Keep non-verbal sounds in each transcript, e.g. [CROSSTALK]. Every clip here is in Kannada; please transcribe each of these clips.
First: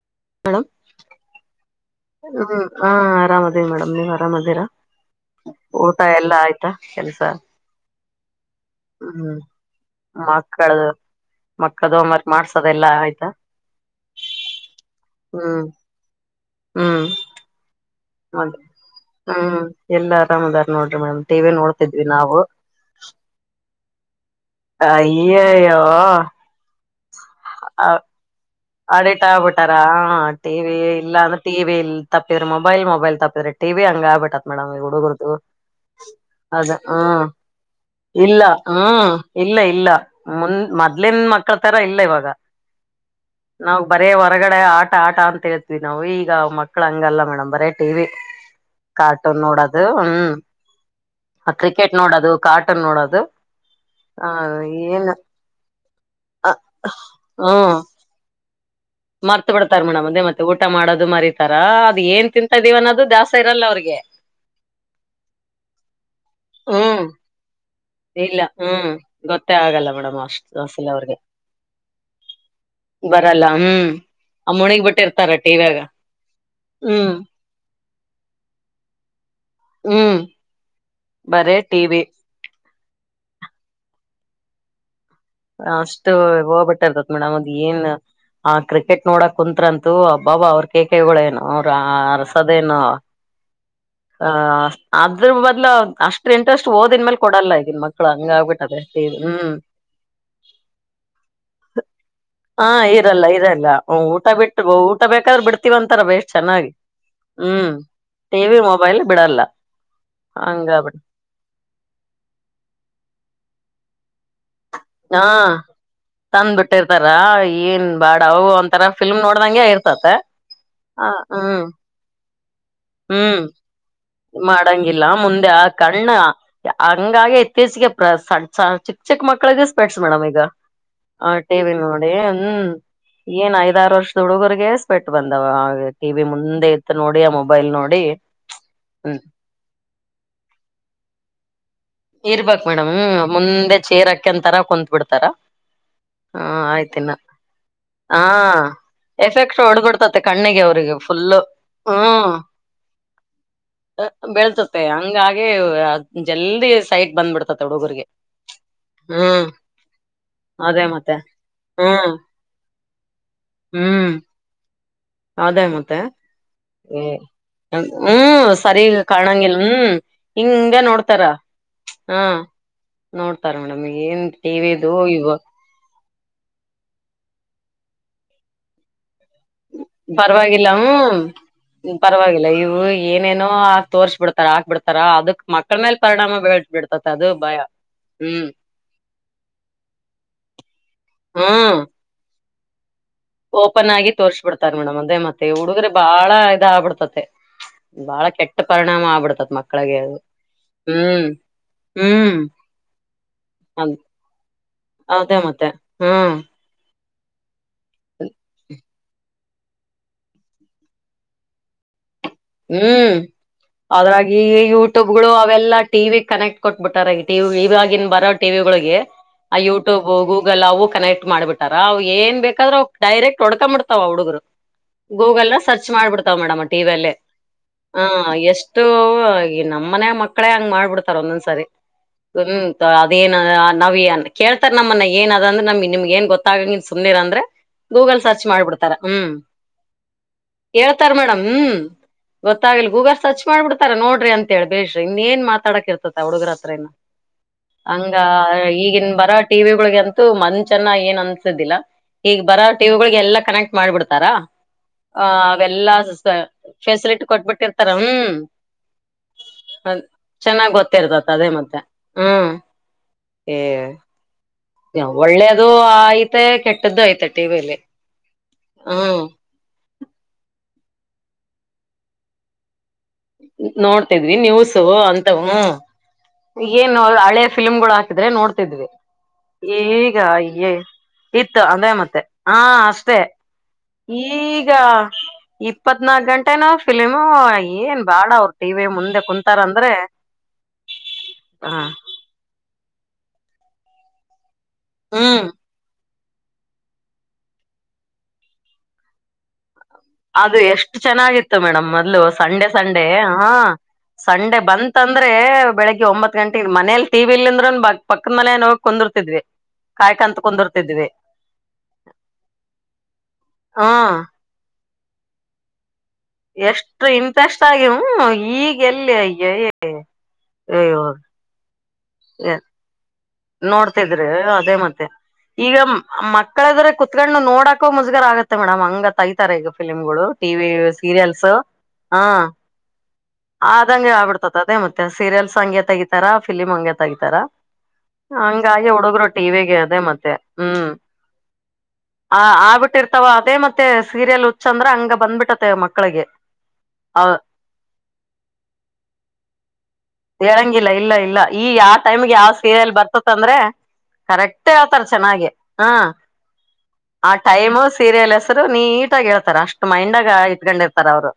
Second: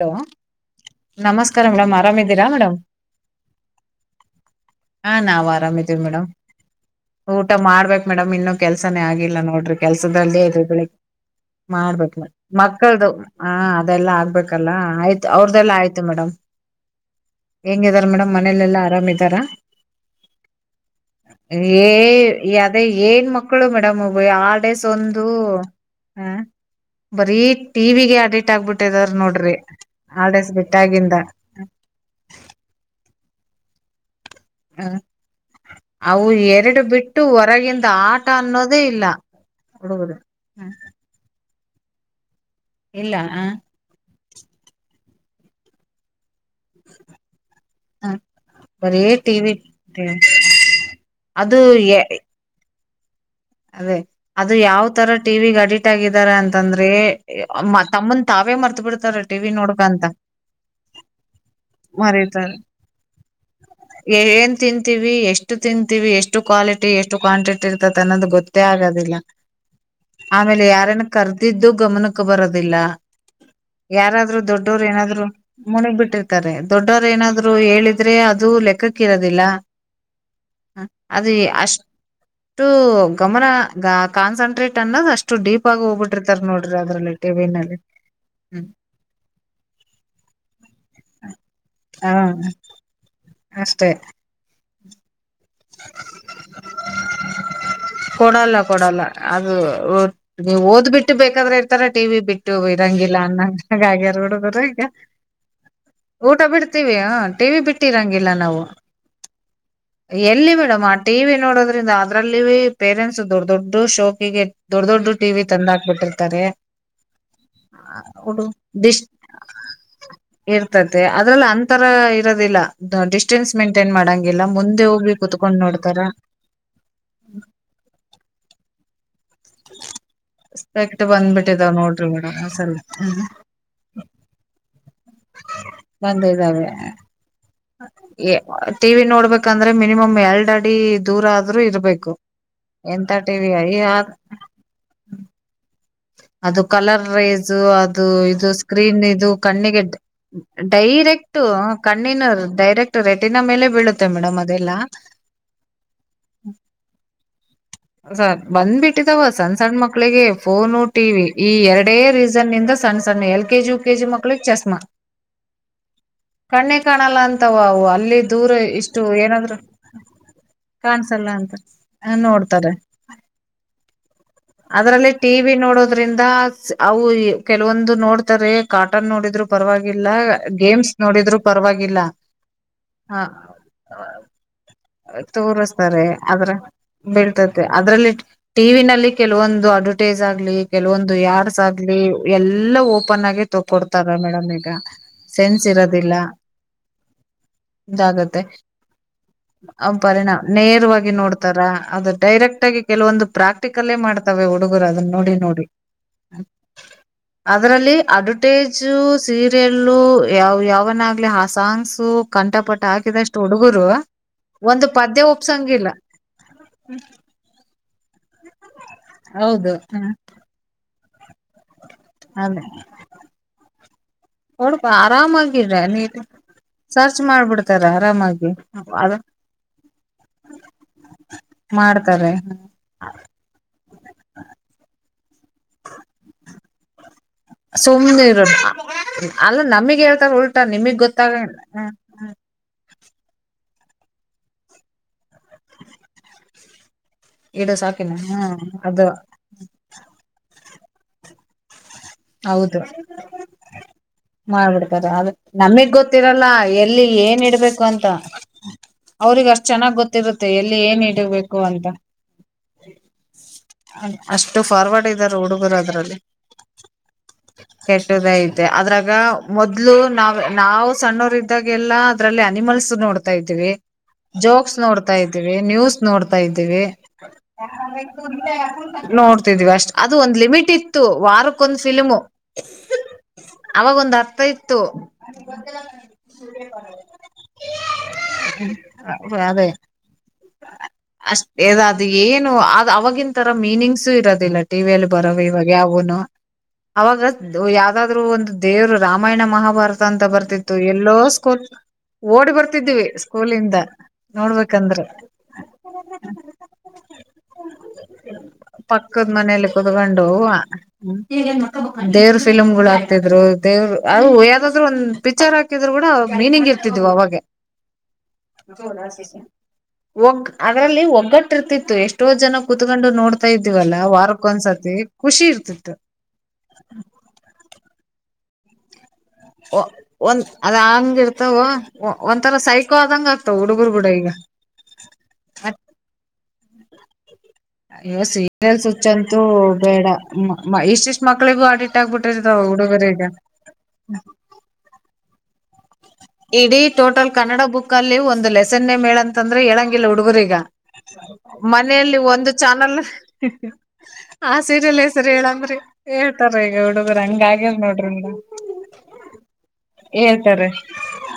ಹಲೋ ಹಲೊ ನಮಸ್ಕಾರ ಮೇಡಮ್ ಆರಾಮಿದ್ದೀರಾ ಹ್ಮ ಮೇಡಮ್ ಹ ಆರಾಮದೀವ್ ಮೇಡಮ್ ನೀವ್ ಆರಾಮದಿರಾ. ಹಾ ನಾವ್ ಊಟ ಆರಾಮಿದೀವಿ ಮೇಡಮಾ ಎಲ್ಲಾ ಆಯ್ತಾ ಕೆಲ್ಸ ಊಟ ಮಾಡ್ಬೇಕ್ ಮೇಡಮ್ ಇನ್ನು ಕೆಲ್ಸನೇ ಹ್ಮ್ ಆಗಿಲ್ಲ ನೋಡ್ರಿ. ಕೆಲ್ಸದಲ್ಲಿ ಇದು ಮಕ್ಕಳದು ಬೆಳಗ್ ಮಕ್ಕಳದು ಮಾಡ್ಬೇಕು ಹೋಮ್ವರ್ಕ್ ಮಾಡ್ಸೋದ ಎಲ್ಲಾ ಮಕ್ಕಳ್ದು ಆಯ್ತಾ ಹ ಅದೆಲ್ಲಾ ಆಗ್ಬೇಕು. [UNINTELLIGIBLE] ಲ್ಲಾ ಆಯ್ತು ಹ್ಮ್ ಅವ್ರದೆಲ್ಲ ಆಯ್ತು ಮೇಡಮ್. ಹ್ಮ್ ಹೆಂಗಿದಾರ ಮೇಡಮ್ ಮನೇಲೆಲ್ಲಾ ಆರಾಮಿದಾರ ಹ್ಮ್ ಎಲ್ಲಾ ಆರಾಮದಾರ್ ನೋಡ್ರಿ ಮೇಡಮ್ ಟಿ ವಿ ನೋಡ್ತಿದ್ವಿ ನಾವು. ಏ ಅದೇ ಏನ್ ಮಕ್ಕಳು ಮೇಡಮ್ಬ್ ಅವು ಯಾ [UNINTELLIGIBLE] ಒಂದು ಅಯ್ಯಯ್ಯೋ ಹ್ಮ ಬರೀ ಟಿ ವಿ ಗೆ ಅಡಿಕ್ಟ್ ಆಗ್ಬಿಟ್ಟ್ ಅಡಿಟ್ ಆಗ್ಬಿಟಾರ ಟಿವಿ ಇಲ್ಲ ಬಿಟ್ಟಾಗಿಂದ ಅಂದ್ರ. ಟಿವಿ ಇಲ್ ತಪ್ಪಿದ್ರೆ ಮೊಬೈಲ್ ಮೊಬೈಲ್ ತಪ್ಪಿದ್ರೆ ಟೀ ವಿ ಹಂಗ ಆಗ್ಬುಟ್ಟತ್ ಮೇಡಮ್ ಹ, ಈಗ ಹುಡುಗುರ್ದು. ಅವು ಅದ ಎರಡು ಬಿಟ್ಟು ಹ್ಮ್ ಹೊರಗಿಂದ ಆಟ ಇಲ್ಲ ಅನ್ನೋದೇ ಇಲ್ಲ ಹ್ಮ್ ಇಲ್ಲ ಇಲ್ಲ ಹುಡುಗರು ಮುಂದ್ ಹ ಮತ್ತ್. [UNINTELLIGIBLE] ಲ್ಲಿನ್ ಮಕ್ಕಳ ತರ ಇಲ್ಲ ಇವಾಗ. ಇಲ್ಲ ಹ ನಾವ್ ಬರೇ ಹೊರಗಡೆ ಆಟ ಆಟ ಅಂತ ಹೇಳ್ತವಿ ನಾವು ಈಗ. ಮಕ್ಳು ಹಂಗಲ್ಲ ಮೇಡಮ್ ಬರೇ ಟಿ ವಿ ಬರೀ ಕಾರ್ಟೂನ್ ಟಿವಿ ನೋಡೋದು ಹ್ಮ್. ಅ ಅದು ಕ್ರಿಕೆಟ್ ನೋಡೋದು ಕಾರ್ಟೂನ್ ನೋಡದು. ಅದೇ ಅದು ಯಾವ್ ತರ ಟಿವಿಗ್ ಅಡಿಟ್ ಆಗಿದಾರ ಅಂತಂದ್ರೆ ಅಮ್ ಹ್ಮ್ ತಮ್ಮುನ್ ತಾವೇ ಮರ್ತ ಬಿಡ್ ಮರ್ತ್ ಬಿಡ್ತಾರೆ ಮೇಡಮ್ ಅದೇ ಮತ್ತೆ ಊಟ ಮಾಡೋದು ಮರಿತಾರ ಅದು ಏನ್ ಮರಿತಾರೆ ತಿಂತ ಇದೀವ ಅನ್ನೋದು ದ್ಯಾಸ ಇರಲ್ಲ ಅವ್ರಿಗೆ. ಏನ್ ತಿಂತೀವಿ ಎಷ್ಟು ತಿಂತೀವಿ ಎಷ್ಟು ಕ್ವಾಲಿಟಿ ಹ್ಮ್ ಎಷ್ಟು ಕ್ವಾಂಟಿಟಿ ಇರ್ತತೆ ಅನ್ನೋದು ಇಲ್ಲ ಗೊತ್ತ್ [UNINTELLIGIBLE] ತ್ತೇ ಹ್ಮ್ ಆಗದಿಲ್ಲ ಗೊತ್ತೇ ಆಗಲ್ಲ ಮೇಡಮ್ ಅಷ್ಟ್ ಆಮೇಲೆ ಅಸಲ ಯಾರನ ಅವ್ರಿಗೆ ಕರ್ದಿದ್ದು ಗಮನಕ್ಕೆ ಬರೋದಿಲ್ಲ. ಬರಲ್ಲ ಹ್ಮ್ ಯಾರಾದ್ರು ಆ ದೊಡ್ಡವರು ಮುಣಗ್ ಏನಾದ್ರು ಬಿಟ್ಟಿರ್ತಾರ ಟಿವ್ಯಾಗ ಮುನಿಗ್ ಬಿಟ್ಟಿರ್ತಾರೆ ದೊಡ್ಡವ್ರ ಹ್ಮ್ ಏನಾದ್ರು. [UNINTELLIGIBLE] ದ್ರು ಹೇಳಿದ್ರೆ ಅದು ಲೆಕ್ಕಕ್ಕ ಇರೋದಿಲ್ಲ. ಹ್ಮ್ ಹ ಅದು ಬರೇ ಅಷ್ಟ್ ಟಿವಿ ಅಷ್ಟು ಗಮನ ಕಾನ್ಸಂಟ್ರೇಟ್ ಅನ್ನೋದು ಅಷ್ಟ್ ಅಷ್ಟು ಹೋಗ್ಬಟ್ಟ ಇರ್ತತ್ ಮೇಡಮ್ ಅದ್ ಟಿವಿನಲ್ಲಿ ಏನ್. ಆ ಹ್ಮ್ ಕ್ರಿಕೆಟ್ ನೋಡಕ್ ಕುಂತ್ತ್ರಂತೂ ಅಬ್ಬಾಬ ಅವ್ರ ಕೇಕೇಗಳೇನು ಅವ್ರ ಹ ಅರಸದೇನು. ಅಷ್ಟೇ ಹ್ಅ ಅದ್ರ ಬದಲು ಅಷ್ಟ್ ಇಂಟ್ರೆಸ್ಟ್ ಓದನ್ ಮೇಲ್ ಕೊಡಲ್ಲ ಇಗಿನ್ ಮಕ್ಳು ಹಂಗ ಆಗ್ಬಿಟ್ಟದೆ ಅ್ರಷ್ಟೇ ಇ ಹ್ಮ್. [UNINTELLIGIBLE] ನೀ ಓದು ಬಿಟ್ಟು ಬೇಕಾದ್ರೆ ಇರ್ತಾರ ಟಿ ವಿ ಬಿಟ್ಟು ಹಾ ಇರಂಗಿಲ್ಲ ಇರಲ್ಲ ಇರಲ್ಲ ಅನ್ನಂಗ ಆಗ್ಯಾರ ಊಟ ಹಡುಗುರು ಬಿಟ್ಟು ಈಗ. ಊಟ ಬೇಕಾದ್ರೆ ಬಿಡ್ತೀವಂತಾರ ಬೇಸ್ ಊಟ ಚೆನ್ನಾಗಿ ಬಿಡ್ತೀವಿ ಟಿವಿ ಹ್ಮ್ ಬಿಟ್ಟಿರಂಗಿಲ್ಲ ಟಿವಿ ನಾವು. ಮೊಬೈಲ್ ಬಿಡಲ್ಲ ಎಲ್ಲಿ ಮೇಡಮ್ ಆ ಹಂಗಬಿಡ್ ಟಿವಿ ನೋಡೋದ್ರಿಂದ ಅದ್ರಲ್ಲಿ ಪೇರೆಂಟ್ಸ್ ದೊಡ್ಡ ದೊಡ್ಡ ಶೋಕಿಗೆ. ದೊಡ್ ದೊಡ್ಡ ಹಾ ಟಿವಿ ತಂದಾಕ್ಬಿಟ್ಟಿರ್ತಾರೆಡು ತಂದ್ ಬಿಟ್ಟಿರ್ತಾರ ಏನ್ ಹುಡುಗ್ರು ದೃಷ್ ತತ ಇರ್ತತಿ ಅದ್ರಲ್ಲಿ ಅಂತರ ಇರೋದಿಲ್ಲ ಹ್ಮ್ ಡಿಸ್ಟೆನ್ಸ್ ಮೇಂಟೈನ್ ಮಾಡಂಗಿಲ್ಲ ಮುಂದೋಗ್ ಮಾಡಂಗಿಲ್ಲ ಮುಂದೆ ಕಣ್ಣ ಹಂಗಾಗ ಇತ್ತೀಚಿಗೆ ಸಡ್ ಸ ಚಿಕ್ಕ ಮಕ್ಳ ದಿಸ್ಪೆಟ್ಸ್ ಮೇಡಮ್ ಈಗ ಸ್ಪೆಕ್ಟ್ ಹ ಟಿವ ಬಂದ್ಬಿಟ್ಟಿದಾವ್ ವಿ ನೋಡ್ರಿ ನೋಡಿ ಮೇಡಮ್ ಹ್ಮ್ ಅಸಲ್ ಏನ್ ಐದಾರು ವರ್ಷದ ಹುಡುಗರ್ಗೆಸ್ಪೆಟ್ಟು ಬಂದವ ಹಾಗ ಟಿ ವಿ ಬಂದಿದಾವೆ ಮುಂದೆ ಇತ್ತು ನೋಡಿ ಆ ಮೊಬೈಲ್ ನೋಡಿ ಟಿವಿ ಹ್ಮ್ ನೋಡ್ಬೇಕಂದ್ರೆ ಮಿನಿಮಮ್ ಎರಡ್ ಅಡಿ ದೂರ ಆದ್ರೂ ಇರ್ಬೇಕು ಇರ್ಬಕ್ ಮೇಡಮ್ ಎಂತ ಹ್ಮ ಟಿವಿ ಮುಂದೆ ಚೇರ್ಾಕಂತರ ಕುತ್ ಬಿಿಡ್ತಾರ ಅದು ಕಲರ್ ರೈಸ್ ಅದು ಹಾ ಇದು ಸ್ಕ್ರೀನ್ ಇದು ಎಫೆಕ್ಟ್ ಕಣ್ಣಿಗೆಡ್ ಹೊಡ್ಬಿಡ್ತತೆ ಕಣ್ಣಿಗೆ ಅವ್ರಿಗೆ ಡೈರೆಕ್ಟ್ ಫುಲ್ಲು ಕಣ್ಣಿನ ಹ್ಮ್ ಡೈರೆಕ್ಟ್ ರೆಟಿನ ಮೇಲೆ ಬೀಳುತ್ತೆ ಮೇಡಮ್ ಅದೆಲ್ಲ ಹಂಗಾಗಿೆ ಜಲ್ದಿ ಸೈಡ್ ಬಂದ್ಬಿಟ್ಟಿದಾವ ಹ್ಮ್ ಸಣ್ಣ ಸಣ್ಣ ಮಕ್ಳಿಗೆ ಫೋನು ಅದೇ ಮತ್ತೆ ಟಿವಿ ಈ ಎರಡೇ ಹ್ಮ್ ರೀಸನ್ನಂದ ಸಣ್ಣ ಸಣ್ಣ ಎಲ್ ಕೆಜಿ ಯು ಕೆಜಿ ಹ್ಮ್ ಮಕ್ಕಳಿಗೆ ಚಸ್ಮಾ ಅದೇ ಮತ್ತೆ ಕಣ್ಣೆ ಏ ಕಾಣಲ್ಲ ಅಂತವ ಅವು ಅಲ್ಲಿ ಹ್ಮ್ ದೂರ ಸರಿ ಇಷ್ಟು ಏನಾದ್ರು ಕಾಣಂಗಿಲ್ಲ ಹ್ಮ್ ಹಿಂಗಿಂಗ ನೋಡ್ತಾರ ಹ ಹಾ ನೋಡ್ತಾರೆ ನೋಡ್ತಾರ ಮೇಡಮ್ ಈಗಏನ್ ಟಿ ಇಿದ ಟಿ ವಿ ನೋಡೋದ್ರಿಂದ ಅವು ಕೆಲವೊಂದು ನೋಡ್ತಾರೆ ಕಾಟನ್ ನೋಡಿದ್ರು ಪರವಾಗಿ [UNINTELLIGIBLE] ಪರವಾಗಿಲ್ಲ ಹ್ಮ್ ಪರವಾಗಿಲ್ಲ ಇವು ಏನೇನೋ ಆ ತೋರ್ಸ್ ಬಿಡ್ತಾರ ಹಾಕ್ ಬಿಡ್ತಾರ [UNINTELLIGIBLE] ಮಕ್ಕಳ ಮೇಲ್ ತೋರ್ಸ್ತಾರೆ ಪರಿಣಾಮ ಅದ್ರ ಬೀಳ್ ಬಿಡ್ತತ್ ಅದು ಭಯ ಬೆಳ್ತತಿ ಅದ್ರಲ್ಲಿ [UNINTELLIGIBLE] ಹ್ಮ್ ಟಿವ ನಲ್ಲಿ ಕೆಲವೊಂದು ಅಡ್ವರ್ಟೈಸ್ ಆಗ್ಲಿ ಕೆಲವೊಂದು ಯಾರ್ಸ್ ಹ್ಮ್ ಆಗ್ಲಿ ಎಲ್ಲ [UNINTELLIGIBLE] ಓಪನ್ ಆಗಿ ಓಪನ್ ಆಗಿ ತಕೊಡ್ತಾರ ತೋರ್ಸ್ ಮೇಡಮ್ ಬಿಡ್ತಾರ ಈಗ ಮೇಡಮ್ ಅದೇ ಮತ್ತೆ ಸೆನ್ಸ್ ಹುಡುಗ್ರ ಇರದಿಲ್ಲ ಬಾಳ [UNINTELLIGIBLE] ಇದ ಆಗ್ಬಿಡ್ತತೆ ಬಾಳ ಗತ್ತೆಗುತ್ತೆ ಕೆಟ್ಟ [UNINTELLIGIBLE] ಪರಿಣಾಮ ಆಬಿಡ್ತಾ [UNINTELLIGIBLE] ಪರಿಣಾಮ ನೇರವಾಗಿ ನೋಡ್ತಾರಾ ಅದು ಹ್ಮ್ ಡೈರೆಕ್ಟ್ ಆಗಿ ಕೆಲವೊಂದು ಪ್ರಾಕ್ [UNINTELLIGIBLE] ಅ ಕಟಿಕಲ್ಲೇ ಮಾಡ್ತವೆ ಹುಡುಗರು ಅದನ್ನ ನೋಡಿ ಅದೇ ನೋಡಿ ಮತ್ತೆ ಹ್ಮ್ ಅದರಲ್ಲಿ ಅಡ್ವಟೇಜು ಸೀರಿಯಲ್ಲು ಯಾವ ಯಾವನಾಗ್ಲಿ ಆ ಸಾಂಗ್ಸು ಕಂಟಪಟ ಹ್ಮ್ ಹಾಕಿದ ಅಷ್ಟು ಹುಡುಗರು ಅದ್ರಾಗ ಈ ಒಂದು ಪದ್ಯ ಯೂಟ್ಯೂಬ್ಗಳು ಅವೆಲ್ಲ ಒಪ್ಸಂಗಿಲ್ಲ ಟಿವಿ ಕನೆಕ್ಟ್ ಕೊಟ್ಬಿಟ್ಟಾರ ಈ ಟಿ ಈವಾಗಿನ್ ಬರೋ ಟಿವಿ ಗಳಿಗೆ ಆ ಹೌದು ಹ ಯೂಟ್ಯೂಬ್ ಗೂಗಲ್ ಅವು ಕನೆಕ್ಟ್ ಮಾಡ್ಬಿಟ್ಟಾರ ಅವ ಏನ್ ಅದೇ ಬೇಕಾದ್ರೂ ಅವ ಡೈರೆಕ್ಟ್ ಹೊಡ್ಕ್ ಬಿಡ್ತವ್ ಹುಡುಗರು ಕೊಡ್ಪ ಗೂಗಲ್ ನ ಆರಾಮಾಗಿರ ಸರ್ಚ್ ನೀಟ್ ಮಾಡಿಬಿಡ್ತವ್ ಮೇಡಮ್ ಟಿಿಯಲ್ಲಿ ಸರ್ಚ್ ಮಾಡ್ಬಿಡ್ತಾರ ಹ ಆರಾಮಾಗಿ ಎಷ್ಟು ಅದು ಈ ನಮ್ಮನೆ ಮಕ್ಕಳೇ ಹಂಗ್ ಮಾಡ್ಬಿಡ್ತಾರ ಒಂದೊಂದ್ಸರಿ ಮಾಡ್ತಾರೆ ಹ [UNINTELLIGIBLE] ಅದೇನ್ ನಾವ್ಏನ್ ಕೇಳ್ತಾರ ನಮ್ಮನ ಏನ ಅದ ಅ್ರ ನಮ ನಿಮ್ಗೆ ಏನ್ ಗೊತ್ತಾಗಲ್ಲ ಸುಮ್ನೆರ್ ಅ್ರ [UNINTELLIGIBLE] ಗೂಗಲ್ ಸುಮ್ನೆ ಇರು ಸರ್ಚ್ ಮಾಡ್ಬಿಡ್ತಾರ ಹ್ಮ್ ಅಲ್ಲ ನಮಗ್ ಹೇಳ್ತಾರ ಉಲ್ಟಾ ನಿಮಗ್ ಹೇಳ್ತಾರ ಗೊತ್ತಾಗ ಮೇಡಮ್ ಹ್ಮ್ [UNINTELLIGIBLE] ಹ್ಮ್ ಗೊತ್ತಾಗಲಿ ಗೂಗಲ್ ಸರ್ಚ್ ಮಾಡ್ಬಿಡ್ತಾರೆ ನೋಡ್ರಿ ಅಂತ ಹೇಳಿ ಬೇಶು ಇನ್ನ ಏನ್ ಮಾತಾಡಕ್ ಇರ್ತತೆ ಹುಡುಗುರತ್ರ ಇ [UNINTELLIGIBLE] [INAUDIBLE] ಸಾಕಿನ ಹಂಗ ಹ್ಮ್ ಅದು ಈಗಿನ್ ಬರ ಟಿವಿಗುಳಿಗಂತೂ ಮನ್ಚನ ಏನ್ ಅನ್ಸುದಿಲ್ಲ [UNINTELLIGIBLE] ಈಗ ಬರ ಹೌದು ಟಿವಿಗಳಿಗೆ ಎಲ್ಲ ಕನೆಕ್ಟ್ ಮಾಡಿಬಿಡ್ತಾರಾ ಮಾಡ್ಬಿಡ್ತಾರೆ ಅ ಅದು ನಮಗ್ ಅವೆಲ್ಲಾ ಗೊತ್ತಿರಲ್ಲ ಎಲ್ಲಿ ಫೆಸಿಲಿಟಿ [UNINTELLIGIBLE] ಏನ್ ಇಡ್ಬೇಕು ಕೊಟ್ಬಿಟ್ಟಿರ್ತಾರ ಅಂತ ಹ್ಮ್ [UNINTELLIGIBLE] ಅವ್ರಿಗ್ ಅಷ್ಟ್ ಚೆನ್ನಾಗ್ ಅದ ಗೊತ್ತಿರುತ್ತೆ ಚೆನ್ನಾಗ್ ಎಲ್ಲಿ ಗೊತ್ತಿ ಏನ್ ಇರ್ತತ್ ಅದೇ ಇಡಬೇಕು ಮತ್ತೆ ಅಂತ ಹ್ಮ್ [UNINTELLIGIBLE] ಏ [UNINTELLIGIBLE] ಅಷ್ಟು ಫಾರ್ವರ್ಡ್ ಇದ್ದಾರೆ ಹುಡುಗರು ಅದರಲ್ಲಿ [UNINTELLIGIBLE] ಮತ್ತ ಕೆಟ್ಟದ್ದಯ್ತಟ್ಟೆ [UNINTELLIGIBLE] ಕೆಟ್ಟದಐತೆ ಅದ್ರಾಗ [UNINTELLIGIBLE] ಮೊದ್ಲು ನಾವ್ ನಾವು ಸಣ್ಣವರ ಇದ್ದಾಗೆಲ್ಲಾ ಅದ್ರಲ್ಲಿ ಅನಿಮಲ್ಸ್ ನೋಡತ [UNINTELLIGIBLE] ಇದವಿ ನೋಡ್ತಿದ್ವಿ ಜೋಕ್ಸ್ ನ್ಯೂಸು ನೋಡ್ತಾ ಅಂತ ಇದ್ದೀವಿ ಹ್ಮ್ ನ್ಯೂಸ್ ನೋಡ್ತಾ ಇದ್ದೀವಿ ಏನು ಹಳೆ ಫಿಲ್ಮ್ಗಳು ಹಾಕಿದ್ರೆ ನೋಡ್ತಿದ್ವಿ [UNINTELLIGIBLE] ನೋಡ್ತಿದೀವಿ ಅಷ್ಟ್ ಅದು ಒಂದ್ ಲಿಮಿಟ್ ಇತ್ತು ವಾರಕ್ಕೊಂದ್ ಸತಿ ಮತ್ತೆ ಮತ್ತೆ ಹಾ ಅಷ್ಟೇ ಅವಾಗೊಂದ್ ಅರ್ಥ ಈಗ ಇತ್ತು ಇಪ್ಪತ್ನಾಕ್ ಗಂಟೆನ ಫಿಲಿಮ್ ಏನ್ ಕಾಳ ಅವರು ಟಿವ ವಿ ಮುಂದೆ ಕುಂತಾರ ಅದೇ ಅಂದ್ರೆ ಅಷ್ಟ ಇದ ಹ ಅದು ಏನು ಅ್ ಅವವಾಗಿನ ತರ ಮೀನಿಂಗ್ಸು ಇರೋದಿಲ್ಲ ಟಿವಿಯಲ್ಲಿ ಬರವ ಹ್ಮ್ ಇವಾಗ ಯಾವುನು ಅವಾಗ ಯಾವ್ದಾದ್ರು ಒಂದು ದೇವ್ರು ರಾಮಾಯಣ ಮಹಾಭಾರತ ಅಂತ ಅದು ಬರ್ತಿತ್ತು ಎಷ್ಟು ಎಲ್ಲೋ ಚೆನ್ನಾಗಿತ್ತು ಸ್ಕೂಲ್ ಮೇಡಮ್ ಮೊದ್ಲು ಓಡಿ ಸಂಡೆ ಬರ್ತಿದ್ವಿ ಸಂಡೆ ಹಾ ಸ್ಕೂಲಿಂದ ಸಂಡೆ ಬಂತ ನೋಡ್ಬೇಕಂದ್ರೆ ಅಂದ್ರೆ ಬೆಳಿಗ್ಗೆ ಒಂಬತ್ ಗಂಟೆ ಮನೇಲಿ ತೀವಿ ಇಲ್ಂದ್ರನ್ ಬ ಪಕ್ಕ ಪಕ್ಕದ್ ಮನೆಲ್ ಹೋಗಿ ಪಕ್ಕದ ಕುಂದಿರ್ತಿದ್ವಿ ಮನೇಲಿ ಕಾಯ್ ಕುತ್ಕೊಂಡು ಕಂತ ಕುಂದಿರ್ತಿದ್ವಿ ದೇವ್ರ ಫಿಲ್ ಗಳು ಆಗ್ತಿದ್ರು ಹ್ಮ ದೇವ್ರ ಅದು ಯಾವ್ದಾದ್ರು ಒಂದು ಪಿಚರ್ ಹಾಕಿದ್ರು ಕೂಡ ಮೀನಿಂಗ್ ಎಷ್ಟು ಇರ್ತಿದ್ವು ಅವಾಗ ಇಂಟ್ರೆಸ್ಟ್ ಆಗವು ಈಗೆ ಎಲ್ಲಿ ಅಯ್ಯ ಒಗ್ ಅದರಲ್ಲಿ ಒಗ್ಗಟ್ಟ ಇರ್ತಿತ್ತು ಎಷ್ಟೋ ಜನ ಕುೂತ್ಕೊಂಡು ನೋಡ್ ತ ಇದವಲ್ಲ ನೋಡ್ತಿದ್ರಿ ವಾರಕ್ಕ ಒಂದ್ಸತಿ ಖುಷಿ ಇರ್ತಿತ್ತು ಮಕ್ಕಳೆದ್ರೆ ಕುತ್ಕೊಂಡ್ ನೋಡಾಕೋ ಮುಜ್ಗಾರ್ ಆಗತ್ತೆ ಮೇಡಮ್ ಹಂಗತ್ ತೈತಾರೆ ಈಗ ಫಿಲ್ಮ್ಗಳು ಒಂದ್ ಟಿವಿ ಅದ ಹಂಗ ಸೀರಿಯಲ್ಸ್ ಇರ್ತಾವ ಹ ಒಂಥರ ಸೈಕೋ ಆದಂಗ ಆಗ್ತಾವ ಹುಡುಗರು ಕೂಡ ಆದಂಗೆ ಈಗ ಆಬಿಡ್ತ ಅದೇ ಮತ್ತೆ ಸೀರಿಯಲ್ಸ್ ಹಂಗಗೆ ತಗಿತಾರ ಫಿಲಿಮ್ ಅಂಗಗೆ ತಗಿತಾರ ಅಯ್ಯೋ ಸೀರಿಯಲ್ ಹಂಗಾಗಿೆ ಹುಚ್ಚ ಹುಡುಗರು ಅಂತೂ ಟಿವ ವಿಿಗೆ ಅದೇ ಬೇಡ ಮತ್ತೆ ಹ್ಮ್ ಇಷ್ಟಿಷ್ಟ ಮಕ್ಳಿಗೂ ಅಡಿಟ್ ಆ ಆಗ್ಬಿಟ್ಟಿರ್ತಾವ ಹುಡುಗರು ಆಗ್ಬಿಟ್ಟಿರ್ತಾವ ಈಗ ಅದೇ ಮತ್ತೆ ಸೀರಿಯಲ್ ಹುಚ್ಚ ಅಂದ್ರ ಹಂಗ ಬಂದ್ಬಿಟ್ಟತೆ ಮಕ್ಳಿಗೆ ಇಡೀ ಟೋಟಲ್ ಅವ್ ಕನ್ನಡ ಬುಕ್ ಅಲ್ಲಿ ಒಂದು ಲೆಸನ್ೇ ಮೇಳ ಅಂತಂದ್ರೆ ಹೇಳಳಂಗಿಲ್ಲ ಹುಡುಗರಗ. ಹೇಳಂಗಿಲ್ಲ ಇಲ್ಲ ಇಲ್ಲ ಈ ಯಾವ ಟೈಮಗೆ ಯಾವ್ ಸೀರಿಯಲ್ ಬರ್ತತ್ ಅಂದ್ರೆ. ಆ ಕರೆಕ್ಟ್ ಹೇಳ್ತಾರ ಸೀರಿಯಲ್ ಹೆಸರು ಚೆನ್ನಾಗೆ ಹೇಳಂದ್ರಿ ಹಾ ಹೇಳ್ತಾರ ಈಗ ಹುಡುಗರು ಆ ಹಂಗ ಆಗ್ಯಾರ ಟೈಮು ನೋಡ್ರಿ ಸೀರಿಯಲ್ ಮೇಡಮ್ ಹೆಸರು ನೀಟಾಗಿ ಹೇಳ್ತಾರ. ಇತಾರ ಅಷ್ಟು ಮೈಂಡ್ ಆಗ ಹೇಳ್ತಾರೆ ಇತ್ಕೊಂಡಿರ್ತ ಅವರು.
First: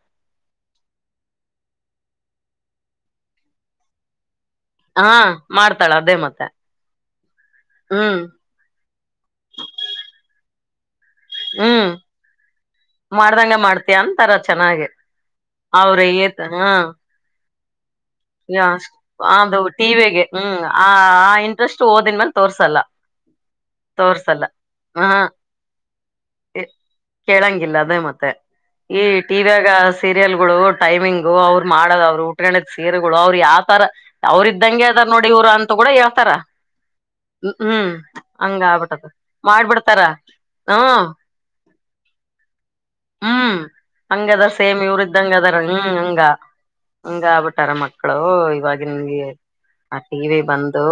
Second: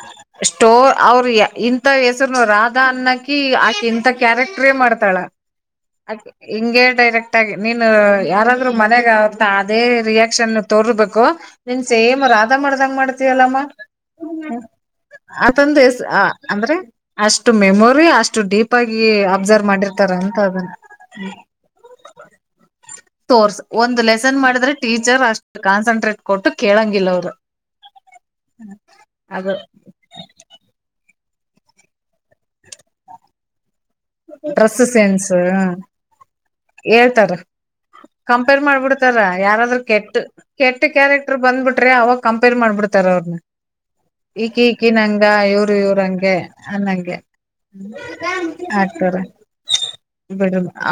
ಸ್ಟೋರ್ ಅವ್ರ ಇಂಥ ಹೆಸರುನು ರಾಧಾ ಅನ್ನಕಿ ಆಕಿ ಇಂಥಕ್ಕಿ. ಕ್ಯಕ್ಟ ಹಾ ಮಾಡ್ತಾಳ ಮಾಡ್ತಾಳ ಅದೇ [UNINTELLIGIBLE] ಮತ್ತೆ ಹಿಗೆ ಡೈರೆಕ್ಟ್ ಆಗಿ ನೀ ಹ್ಮ್ ಯ. ರು ಮನೆಯಾಗ ಆತ್ತ ಅದೇ ರಿಯಾಕ್ಷನ್ ತೋರ್ಬೇಕು. ನಿನ್ ಹ್ಮ್ ಸೇಮ್ ರಾಧಾ ಮಾಡ್ದಂಗ್ ಮಾಡ್ದಂಗ ಮಾಡ್ತವಲ್ಲಮ್ಮ. ಮಾಡ್ತೀಯ ಅಂತಾರ ಚೆನ್ನಾಗಿ ಅದಂದ ಅವ್ರ ಅಂದ್ರೆ ಅಷ್ಟು ಮೆಮೊರಿ ಅಷ್ಟ ಯ ಅದು ಟಿವಗೆ ಹ್ಮ್ ಅದನ್ನ ಆ ಆ ಇಂಟ್ರೆಸ್ಟ್ ಓದಿದ ಮೇಲ್ ತೋರ್ಸಲ್ಲ ಸೋರ್ಸ್ ಒಂದು ಲೆಸನ್ ತೋರ್ಸಲ್ಲ ಮಾಡಿದ್ರೆ ಹ ಟೀಚರ್ ಅಷ್ಟು ಕಾನ್ಸಂಟ್ರೇಟ್ ಕೊಟ್ಟು ಕೇಳಂಗಿಲ್ಲ ಅವ್ರು ಕೇಳಂಗಿಲ್ಲ ಅದೇ ಮತ್ತೆ ಈ ಅದು ಟಿವಿಯಾಗ ಸೀರಿಯಲ್ ಗಳು ಟೈಮಿಂಗು ಅವ್ರು ಮಾಡದ ಅವ್ರರು ಉಟ್ಕ ಸೀರೆಗಳು ಅವ್ರು ಯಾವ್ತರ ಅವ್ರ ಡ್ರೆಸ್ ಇದಂಗೆ ಅದಾರ ನೋಡಿ ಸೆನ್ಸ್ ಇವರು ಅಂತ ಕೂಡ ಹೇಳ್ತಾರ ಹೇಳ್ತಾರ ಹ್ಮ್ ಕಂಪೇರ್ ಹಂಗ ಆಗ್ಬಿಟ್ಟದ ಮಾಡ್ಬಿಡ್ತಾರ ಯಾರಾದ್ರೂ ಮಾಡ್ಬಿಡ್ತಾರ ಕೆಟ್ಟ ಕೆಟ್ಟ ಹ್ಮ್ ಕ್ಯಾರೆಕ್ಟ್ ಬಂದ್ಬಿಟ್ರಿ ಅವಾಗ ಕಂಪೇರ್ ಮಾಡ್ಬಿಡ್ತಾರ ಅವ್ರನ್ನ ಹಂಗ ಅದಾರ ಈಕಿ ಸೇಮ್ ಇವ್ರ ಈಕಿನ ಹಂಗ ಇದ್ದಂಗ ಅದಾರ ಇವ್ರು ಹ್ಮ್ ಇವ್ರ ಹಂಗ ಹಂಗೆ ಅನ್ನಂಗೆ ಹಂಗ ಆಬಿಟಾರ ಮಕ್ಕ. ಮಕ್ಕಳು ಇವಾಗಿ ಆಗ್ತಾರ ನಿನ್ಗೆ ಆ ಟಿ ವಿ ಬಂದು.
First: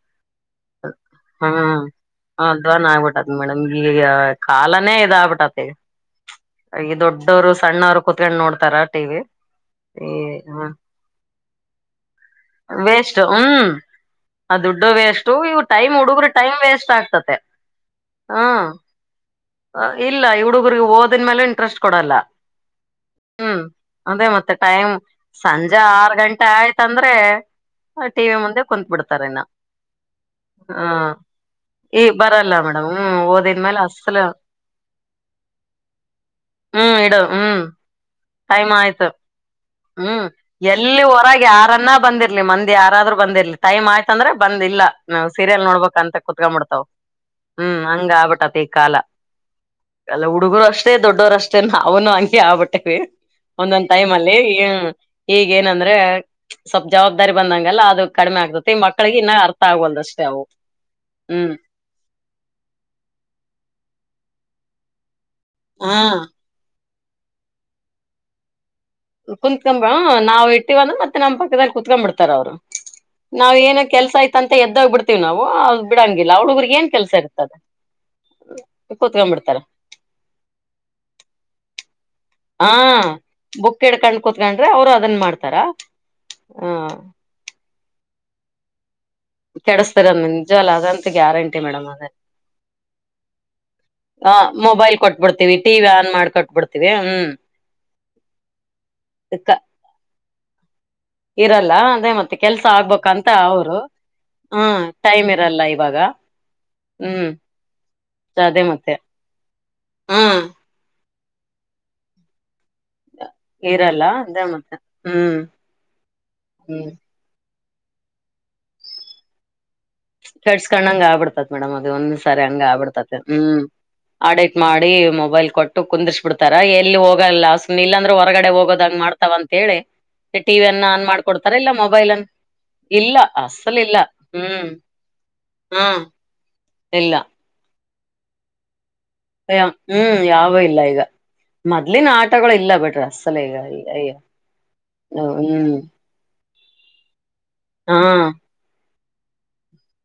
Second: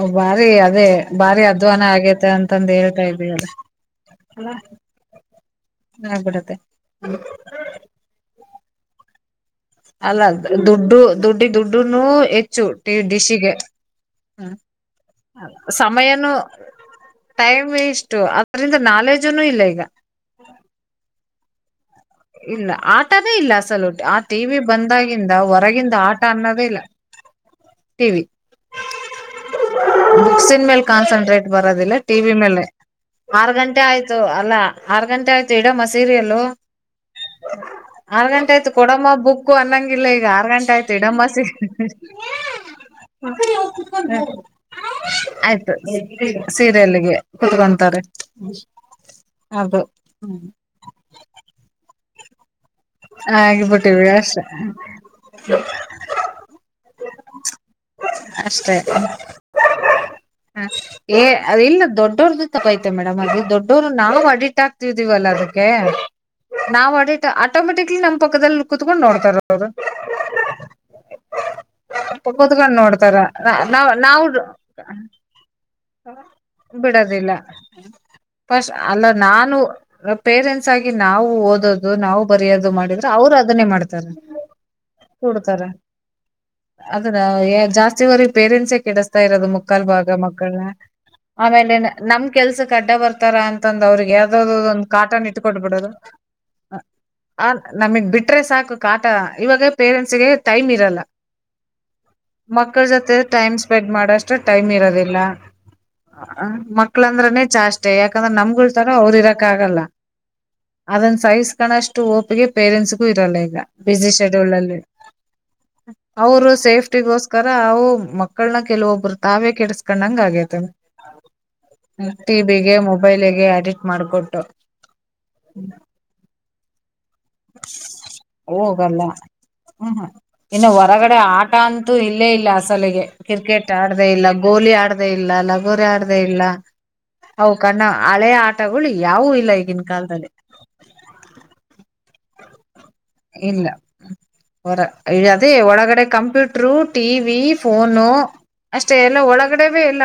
ಅವರ ಬಾರಿ. ಅದೇ ಬಾರಿ ಹ್ಮ್ ಅಧ್ವಾನ ಆಗೇತೆ ಅಂತಂದ ಅದ್ವನ್ ಹೇಳ್ತಾ ಆಗ್ಬಿಟ್ಟತ್ ಇದೀವಲ್ಲ ಮೇಡಮ್ ಈಗ ಕಾಲಾನೇ ಇದಾಗಬಿಟತಿ ಈಗ. ಆಗ್ಬಿಡತ್ತೆ ಈ ದೊಡ್ಡವ್ರು ಸಣ್ಣವರು ಕುೂತ್ಕೊಂಡು ನೋಡ್ತಾರ ಟಿ ವಿ. ಅಲ್ಲ ದುಡ್ಡು ದುಡ್ಡಿ ದುಡ್ಡನು ಹೆಚ್ಚು ಟ ವೇಸ್ಟ್ ಡಿಶಿಗೆ. ಹ್ಮ್ ಆ ದುಡ್ಡುವೇಷ್ಟು. ್ ಸಮಯನು ಹುಡುಗ ್ ವೇ [UNINTELLIGIBLE] ಟೈಮ್ ಇಷ್ಟು ಆ ಅದ್ರಿಂದ ನಾಲೆಜನು ಇಲ್ಲ ಈಗ ಹ. ಇಲ್ಲ ಹುಡುಗರಿಗೆ ಓದನ್ ಮೇಲೆ ಇಂಟ್ರೆಸ್ಟ್ ಕೊಡಲ್ಲ. ಇಲ್ಲ ಆಟನೇ ಇಲ್ಲ ಹ್ಮ್ ಅಸಲು ಆ ಅದೇ ಮತ್ತೆ ಟಿವಿ ಟೈಮ್ ಬಂದಾಗಿಂದ ಸಂಜೆ ಹೊರಗಿಂದ ಆರ್ ಆಟ ಗಂಟೆ ಅನ್ನೋದೇ ಇಲ್ಲ ಆಯ್ತಂದ್ರೆ. ಟಿವಿ ಮುಂದೆ ಕುಂತ್ ಬಿಡ್ತಾರೆನೋ. ಬುಕ್ಸನ್ ಮೇಲೆ ಕಾನ್ಸಂಟ್ರೇಟ್ ಬರೋದಿಲ್ಲ ಈ ಟಿ ವಿ ಬರಲ್ಲ ಮೇಲೆ. ಮೇಡಮ್ ಹ್ಮ್ ಆರ್ ಓದಿದ್ಮೇಲೆ ಗಂಟೆ ಆಯ್ತು ಅಸಲು ಅಲ್ಲಾ ಆರ್ ಗಂಟೆ ಆಯ್ತು ಇಡಮ್ಮ ಸೀರಿಯಲ್ಲ. ಹ್ಮ್ ಇಡೋ. ಆರ್ ಗಂಟೆ ಆಯ್ತು ಕೊಡಮ್ಮ ಬುಕ್. ಹ್ಮ್ ಎಲ್ಲಿ ಹೊರಗೆ ಯಾರನ್ನ ಬಂದಿರ್ಲಿ ಮಂದಿ ಯಾರಾದ್ರರು ಬಂದಿರ್ಲಿ ಟೈಮ್ ಆಯ್ತಂದ್ರೆ ಬಂದಿಲ್ಲ ನಾವು ಸೀರಿಯಲ್ ಆಯ್ತು ನೋಡ್ಬ ಅಂತ ಕುೂತ್ಕ್ಬಿಡ್ತಾವ್ ಸೀರಿಯಲ್ಗೆ ಹ್ಮ್ ಕುತ್ಕೊಂತಾರೆ ಹಂಗ ಆಗ್ಬಿಟ್ಟತಿ ಈ ಕಾಲ. ಅದು ಎಲ್ಲ ಹುಡುಗರು ಅಷ್ಟೇ ದೊಡ್ಡೋರು ಅಷ್ಟೇ ನವುನು ಅಂಕಗೆ ಆಗ್ಬೇಕು. ಒಂದೊಂದ್ ಆಗಿಬಿಟ್ಟಿವಿ ಟೈಮ್ ಅಲ್ಲಿ ಅಷ್ಟೆ ಹ್ಮ ಈಗ ಏನಂದ್ರೆ ಸ್ವಲ್ಪ್ ಜವಾಬ್ದಾರಿ ಬಂದಂಗಲ್ಲ ಅದು ಕಡಿಮೆ ಆಗ್ತತಿ ಮಕ್ಕಳಿಗೆ ಇನ್ನ ಅರ್ಥ ಆಗಲ್ದ ಅಷ್ಟೇ ಅವು. ಹ ಏ ಹ್ಮ್ ಅದು ಇಲ್ಲ ದೊಡ್ಡವ್ರ್ದು ತಪ್ಪ್ ಆಯ್ತು ಮೇಡಮ್ ಅದು ದೊಡ್ಡೋರು ನಾವು ಅಡ್ಡಿಕ್ಟ್ ಆಗ್ತಿದಿವಲ್ಲ ಅದಕ್ಕೆ. ಹಾ ನಾವ್ ಆಡಿಟು ಆಟೋ ಮೇಟಿಕಲಿ ನಮ್ಮ್ ಪಕ್ಕದಲ್. ಕುತ್ಕೊಂದು ನಾವ್ ಇಟ್ಟಿವಂದ ಮತ್ತೆ ನಮ್ಮ ಪಕ್ಕದಾಗ ಕುತ್ಕೊ ಬಿಡ್ತಾರ ಅವ್ರು ಕುತ್ಕೊಂಡ್ ನೋಡ್ತಾರ ನಾವ್ ಏನ ಕೆಲ್ಸ ಇತ್ತಂತ ಎದ್ದಾಗ್ಬಿಡ್ತೀವಿ ನಾವು ಬಿಡಂಗಿಲ್ಲ ಅ ಹುಡಗುರುಗೆ ಏನ್ ಕೆಲ್ಸ ಬಿಡೋದಿಲ್ಲ ಇರ್ತದೆ ಫಸ್ಟ್ ಅಲ್ಲ ಕೂತ್ಕೊಂಡ್ಬ ನಾನು ಬಿಡ್ತಾರ. ಪೇರೆಂಟ್ಸ್ ಆಗಿ ನಾವು ಓದೋದು. ನಾವು ಬರೆಯೋದು ಮಾಡಿದ್ರೆ ಹ್ಮ್ ಅವ್ರು ಅದನ್ನೇ ಬುಕ್ ಮಾಡ್ತಾರ ಹಿಡ್ಕಂಡ್ ಕುತ್ಕೊಂಡ್ರೆ ಅವರು ಅದನ್ ಮಾಡ್ತಾರ ಹ್ಮ್ ಜಾಸ್ತಿವರೆಗ ಪೇರೆಂಟ್ಸೇ ಕೆಡಿಸ್ತಾ ಇರೋದು ಮುಕ್ಕಾಲ್ ಕೆಡಸ್ತಾರ ಭಾಗ ಮಕ್ಕಳ ನಿಜವಲ್ಲ ಅದಂತ ಗ್ಯಾರಂಟಿ ಆಮೇಲೆ ಮೇಡಮ್ ಅದ ನಮ್ ಕೆಲ್ಸಕ್ಕೆ ಅಡ್ಡ ಬರ್ತಾರ ಅಂತಂದಂದು ಅವ್ರಿಗೆ ಆ ಯಾವ್ದ ಒಂದು ಮೊಬೈಲ್ ಕಾಟನ್ ಕೊಟ್ಬಿಡ್ತೀವಿ ಟಿವಿ ಕೊಟ್ಬಿಡೋದು ಆನ್ ಮಾಡ್ ಕೊಟ್ಬಿಡ್ತೀವಿ ಹ್ಮ್ ಆ ನಮಗ್ ಬಿಟ್ರೆ ಸಾಕು ಕಾಟ ಇವಾಗ ಪೇರೆಂಟ್ಸ್ ಗೆ ಟೈಮ್ ಇರಲ್ಲ ಇರಲ್ಲ ಅದೇ ಮತ್ತೆ ಕೆಲ್ಸ ಮಕ್ಕಳ ಜೊತೆ ಆಗ್ಬೇಕಂತ ಟೈಮ್ ಅವರು ಸ್ಪೆಂಡ್ ಮಾಡಷ್ಟು ಟೈಮ್ ಹ್ಮ್ ಇರೋದ ಟೈಮ್ ಇರಲ್ಲ ಇವಾಗ ಹ್ಮ್ ಮಕ್ಳಂದ್ರನೇ ಚಾಷ್ಟೆ ಯಾಕಂದ್ರೆ ಅದೇ ನಮ್ಗುಳ್ತರ ಮತ್ತೆ ಅವ್ರ ಇರಕ್ ಆಗಲ್ಲ ಹ್ಮ್ ಅದನ್ ಸೈಸ್ ಕಣಷ್ಟು ಹೋಪ್ಗೆ ಪೇರೆಂಟ್ಸ್ಗು ಇರಲ್ಲ ಈಗ ಇರಲ್ಲ [UNINTELLIGIBLE] ಅದೇ ಶಡ್ಯೂಲ್ ಮತ್ತೆ ಅಲ್ಲಿ ಹ್ಮ್ ಅವರು ಹ್ಮ್ ಸೇಫ್ಟಿ ಗೋಸ್ಕರ ತರ ನಾವು ಅವು ಮಕ್ಕಳನ ಕೆಲವೊಬ್ಬರು ತಾವೇ ಕೆಡಸಿ ಕರ್ಸ್ಕೊಂಡಂಗ ಆಗ್ಬಿಡ್ತತಿ ಮೇಡಮ್ ಅದು ಒಂದ್ ಸಾರಿ ಹಂಗ ಟಿವಿಗೆ ಆಗ್ಬಿಡ್ತತ್ ಮೊಬೈಲ್ಗೆ ಹ್ಮ್ ಅಡಿಕ್ಟ್ ಆಡ ಮಾಡ್ಕೊಟ್ಟು ಮಾಡಿ ಮೊಬೈಲ್ ಕೊಟ್ಟು ಕುಂದರ್ರಿಸ್ಬಿಡ್ತಾರ ಏನ್. ಇಲ್ಲಿ ಹೋಗಲ್ಲ ಸುಮ್ ಇಲ್ಲಾಂದ್ರೆ ಹೊರಗಡೆ ಹೋಗೋದಂಗ್ ಹೋಗಲ್ಲ ಮಾಡ್ತಾವ ಅಂತೇಳಿ ಹ್ಮ್ ಇನ್ನು ಟಿವಿಯನ್ನ ಆನ್ ಹೊರಗಡೆ ಮಾಡ್ಕೊಡ್ತ ಅಂತೂ ಇಲ್ಲೇ ಇಲ್ಲ ಅಸಲಿಗೆ ಕ್ರಿಕೆಟ್ ಅಸಲ್ ಆಡದೆ ಇಲ್ಲ ಹ್ಮ್ ಗೋಲಿ ಆಡ್. ಇಲ್ಲ ಲಗೋರಿ ಹಾ ಆಡದೆ ಇಲ್ಲ ಇಲ್ಲ ಅವು ಕಣ್ಣು ಹಳೆ ಆಟಗಳು ಯಾವುದು. ಅಯ್ಯೋ ಹ್ಮ್ ಯಾವೂ ಇಲ್ಲ ಈಗ ಮೊದ್ಲಿನ ಆಟಗಳು ಇಲ್ಲ ಬಟ್ರಸ್ ಇಲ್ಲ ಹೊರ ಅದೇ ಹ್ಮ್ ಒಳಗಡೆ ಕಂಪ್ಯೂಟ್. ಟ್ರು ಟಿವಿ ಹಾ ಫೋನು ಅಷ್ಟೇ ಎಲ್ಲ ಒಳಗಡೆವೆ ಎಲ್ಲ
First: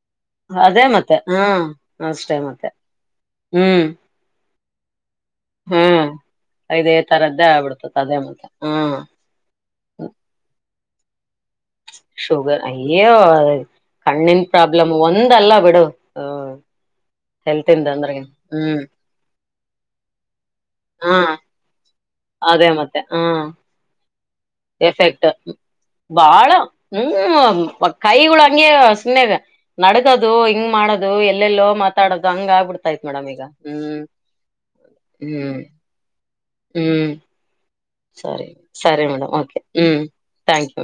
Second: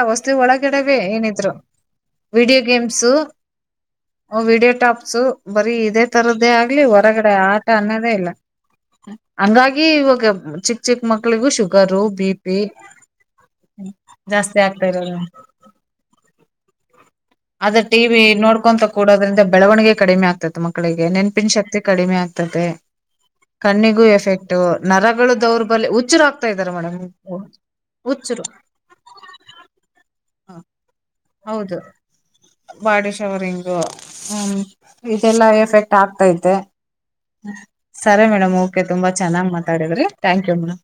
ಅದೇ ಒಳಗಡೆವೇ ಮತ್ತೆ ಏನಿದ್ರು ಹ್ಮ್ ಅಷ್ಟೇ ವಿಡಿಯೋ ಮತ್ತೆ ಗೇಮ್ಸು ಹ್ಮ್ ವಿಡಿಯೋ ಟಾಪ್ಸು ಬರೀ ಇದೇ ಹ್ಮ್ ತರದ್ದೇ ಆಗ್ಲಿ ಇದೇ ಹೊರಗಡೆ ತರದ್ದೇ ಆ ಆಗ್ಬಿಡ್ತತ್ ಅನ್ನೋದೇ ಅದೇ ಇಲ್ಲ ಮತ್ತೆ ಹ್ಮ್ ಹಂಗಾಗಿ ಇವಾಗ ಚಿಕ್ಕ ಚಿಕ್ಕ ಮಕ್ಳಿಗೂ ಶು ಶುಗರ್ ಅಯ್ಯೋ ಕಣ್ಣಿನ ಜಾಸ್ತಿ ಆಗ್ತಾ ಪ್ರಾಬ್ಲಮ್ ಇರೋದು ಒಂದ್ ಅಲ್ಲ ಬಿಡು ಹಾಂ ಆದ ಟಿವಿ ನೋಡ್ಕೊಂತ ಕೂಡೋದ್ರಿಂದ ಬೆಳವಣಿಗೆ ಕಡಿಮೆ ಆಗ್ತತೆ ಹ ಮಕ್ಕಳಿಗೆ ನೆನ್ಪಿನ ಶಕ್ತಿ ಕಡಿಮೆ ಆಗ್ತ ಅದೇ ಮತ್ತೆ ಹಾ ಕಣ್ಣಿಗೂ ಎಫೆಕ್ಟ್ ಎಫೆಕ್ಟ್ ನರಗಳು ದೌರ್ಬಲ್ಯ ಹುಚ್ಚರು ಆಗ್ತಾ ಬಾಳ ಇದ್ದಾರೆ ಮೇಡಮ್ ಹ್ಮ್ ಕೈಗಳು ಹುಚ್ಚರು ಹಂಗಗೆ ಸುಮ್ಮನೆ ನಡಗದು ಹಿಂಗ್ ಮಾಡದು ದು ಎಲ್ಲೆಲ್ಲೋ ಹೌದು ಮಾತಾಡೋದು ಹಂಗ ಆ ಬಿಡ್ತಾೈತ್ ಬಾಡಿ ಮೇಡಮ್ ಈಗ ಶವರಿಂಗು ಹ್ಮ್ ಹ್ಮ್ ಆತೈತೆ ಹ್ಮ್ ಸರಿ ಮೇಡ್ ಓಕೆ ಸರಿ ತುಂಬಾ ಮೇಡಮ್ ಚೆನ್ನಾಗ್ ಓಕೆ ಹ್ಮ್ ಮಾತಾಡಿದ್ರಿ ಥ್ಯಾಂಕ್ ಯು ಮೇಡಂ